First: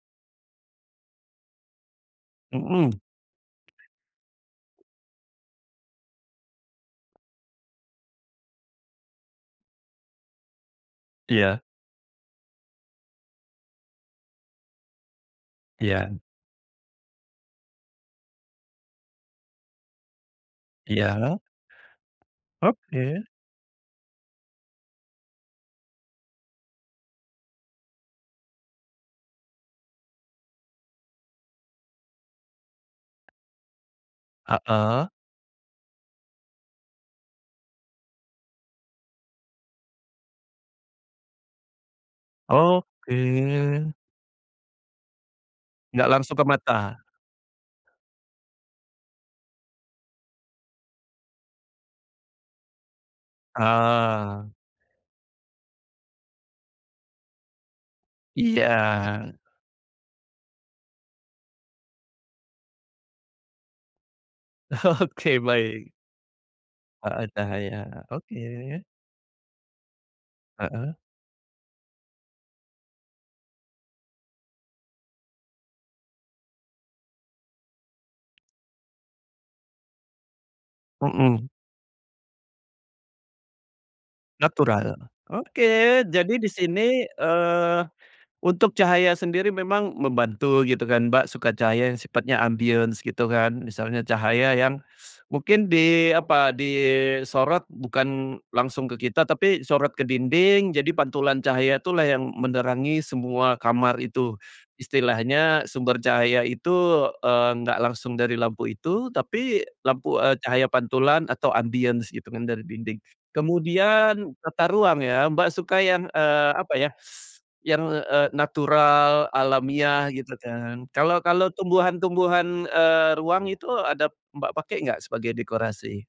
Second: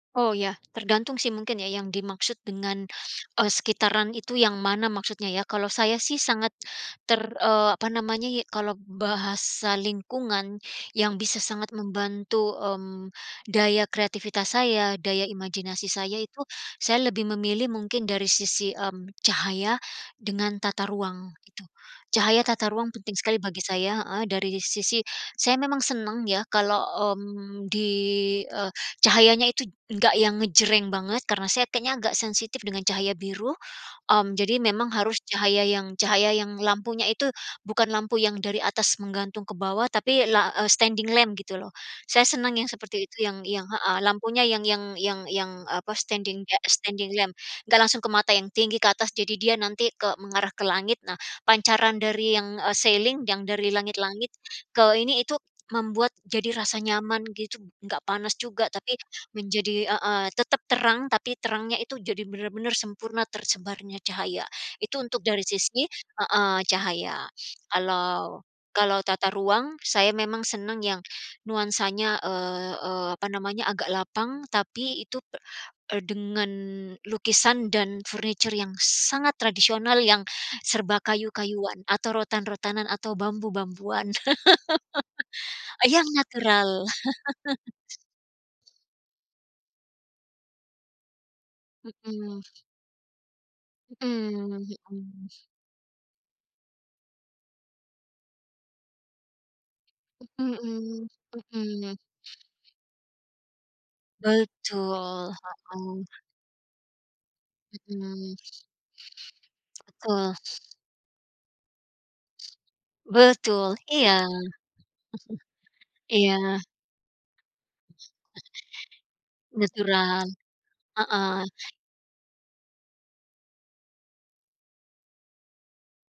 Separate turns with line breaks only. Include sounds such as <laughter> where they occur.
Oh ya, tergantung sih mungkin ya yang dimaksud dengan,
Mhm.
eee, sekitaran itu yang mana maksudnya ya kalau saya sih sangat ter eee, apa namanya ya, kalau bahasa lingkungan yang bisa
Iya.
sangat membantu, mmm, daya kreativitas saya, daya imajinasi
Iya.
saya itu saya lebih memilih mungkin dari sisi, mmm, cahaya dengan tata ruang,
Iya.
itu. Cahaya tata ruang, penting
Oke.
sekali bagi saya heeh, dari sisi saya memang senang ya kalau, mmm, di, eee, cahayanya itu enggak yang ngejreng banget karena saya kayaknya enggak sensitif dengan cahaya biru, mmm, jadi memang
Heeh.
harus cahaya yang cahaya yang lampunya itu, bukan lampu yang dari atas menggantung ke bawah tapi la eee, standing lamp gitu loh. Saya senang yang seperti itu yang yang
Oke.
heeh lampunya yang yang yang yang, eee, apa
Enggak langsung
standing,
ke
kayak
mata.
standing lamp. Enggak langsung ke mata yang tinggi ke atas, jadi dia nanti ke mengarah ke langit nah. Pancaran dari yang ceiling, yang dari langit-langit,
Ah.
ke ini itu membuat jadi rasa nyaman gitu, enggak panas juga tapi,
Iya.
menjadi heeh tetap terang tapi terangnya itu jadi benar-benar sempurna, tersebarnya cahaya. Itu untuk
Oke,
dari sisi
baik.
heeh cahaya.
Heeh, cahaya,
Kalau
oke.
kalau tata ruang, saya memang senang
Heeh.
yang nuansanya, eee eee, apa namanya, agak lapang tapi itu pe dengan lukisan dan furniture yang sangat tradisional, yang serba
Mhm.
kayu-kayuan atau rotan-rotanan atau bambu-bambuan,
Natural,
<laughs>
oke
yang
jadi di
natural.
sini,
<laughs>
eee, untuk cahaya sendiri memang membantu gitu kan Mbak, suka cahaya yang sifatnya
Mhm.
ambience gitu kan, misalnya cahaya
Mhm
yang <sucks teeth>
mhm.
mungkin di apa, disorot bukan langsung ke kita, tapi disorot ke dinding jadi
Mhm
pantulan cahaya
mhm.
itulah yang menerangi semua kamar itu.
Betul,
Istilahnya sumber
mhm.
cahaya itu, eee, enggak langsung
Mhm.
dari lampu itu, tapi lampu,
Betul.
eee, cahaya pantulan atau ambience gitu kan dari dinding,
Betul, iya.
kemudian tata ruang ya, Mbak, suka
<chuckles>
yang eee,
Iya.
apa ya, <sucks teeth> yang eee, natural, alamiah
Natural.
gitu kan.
Heeh.
Kalau-kalau, tumbuhan-tumbuhan, eee, ruang itu ada Mbak, pakai enggak sebagai dekorasi?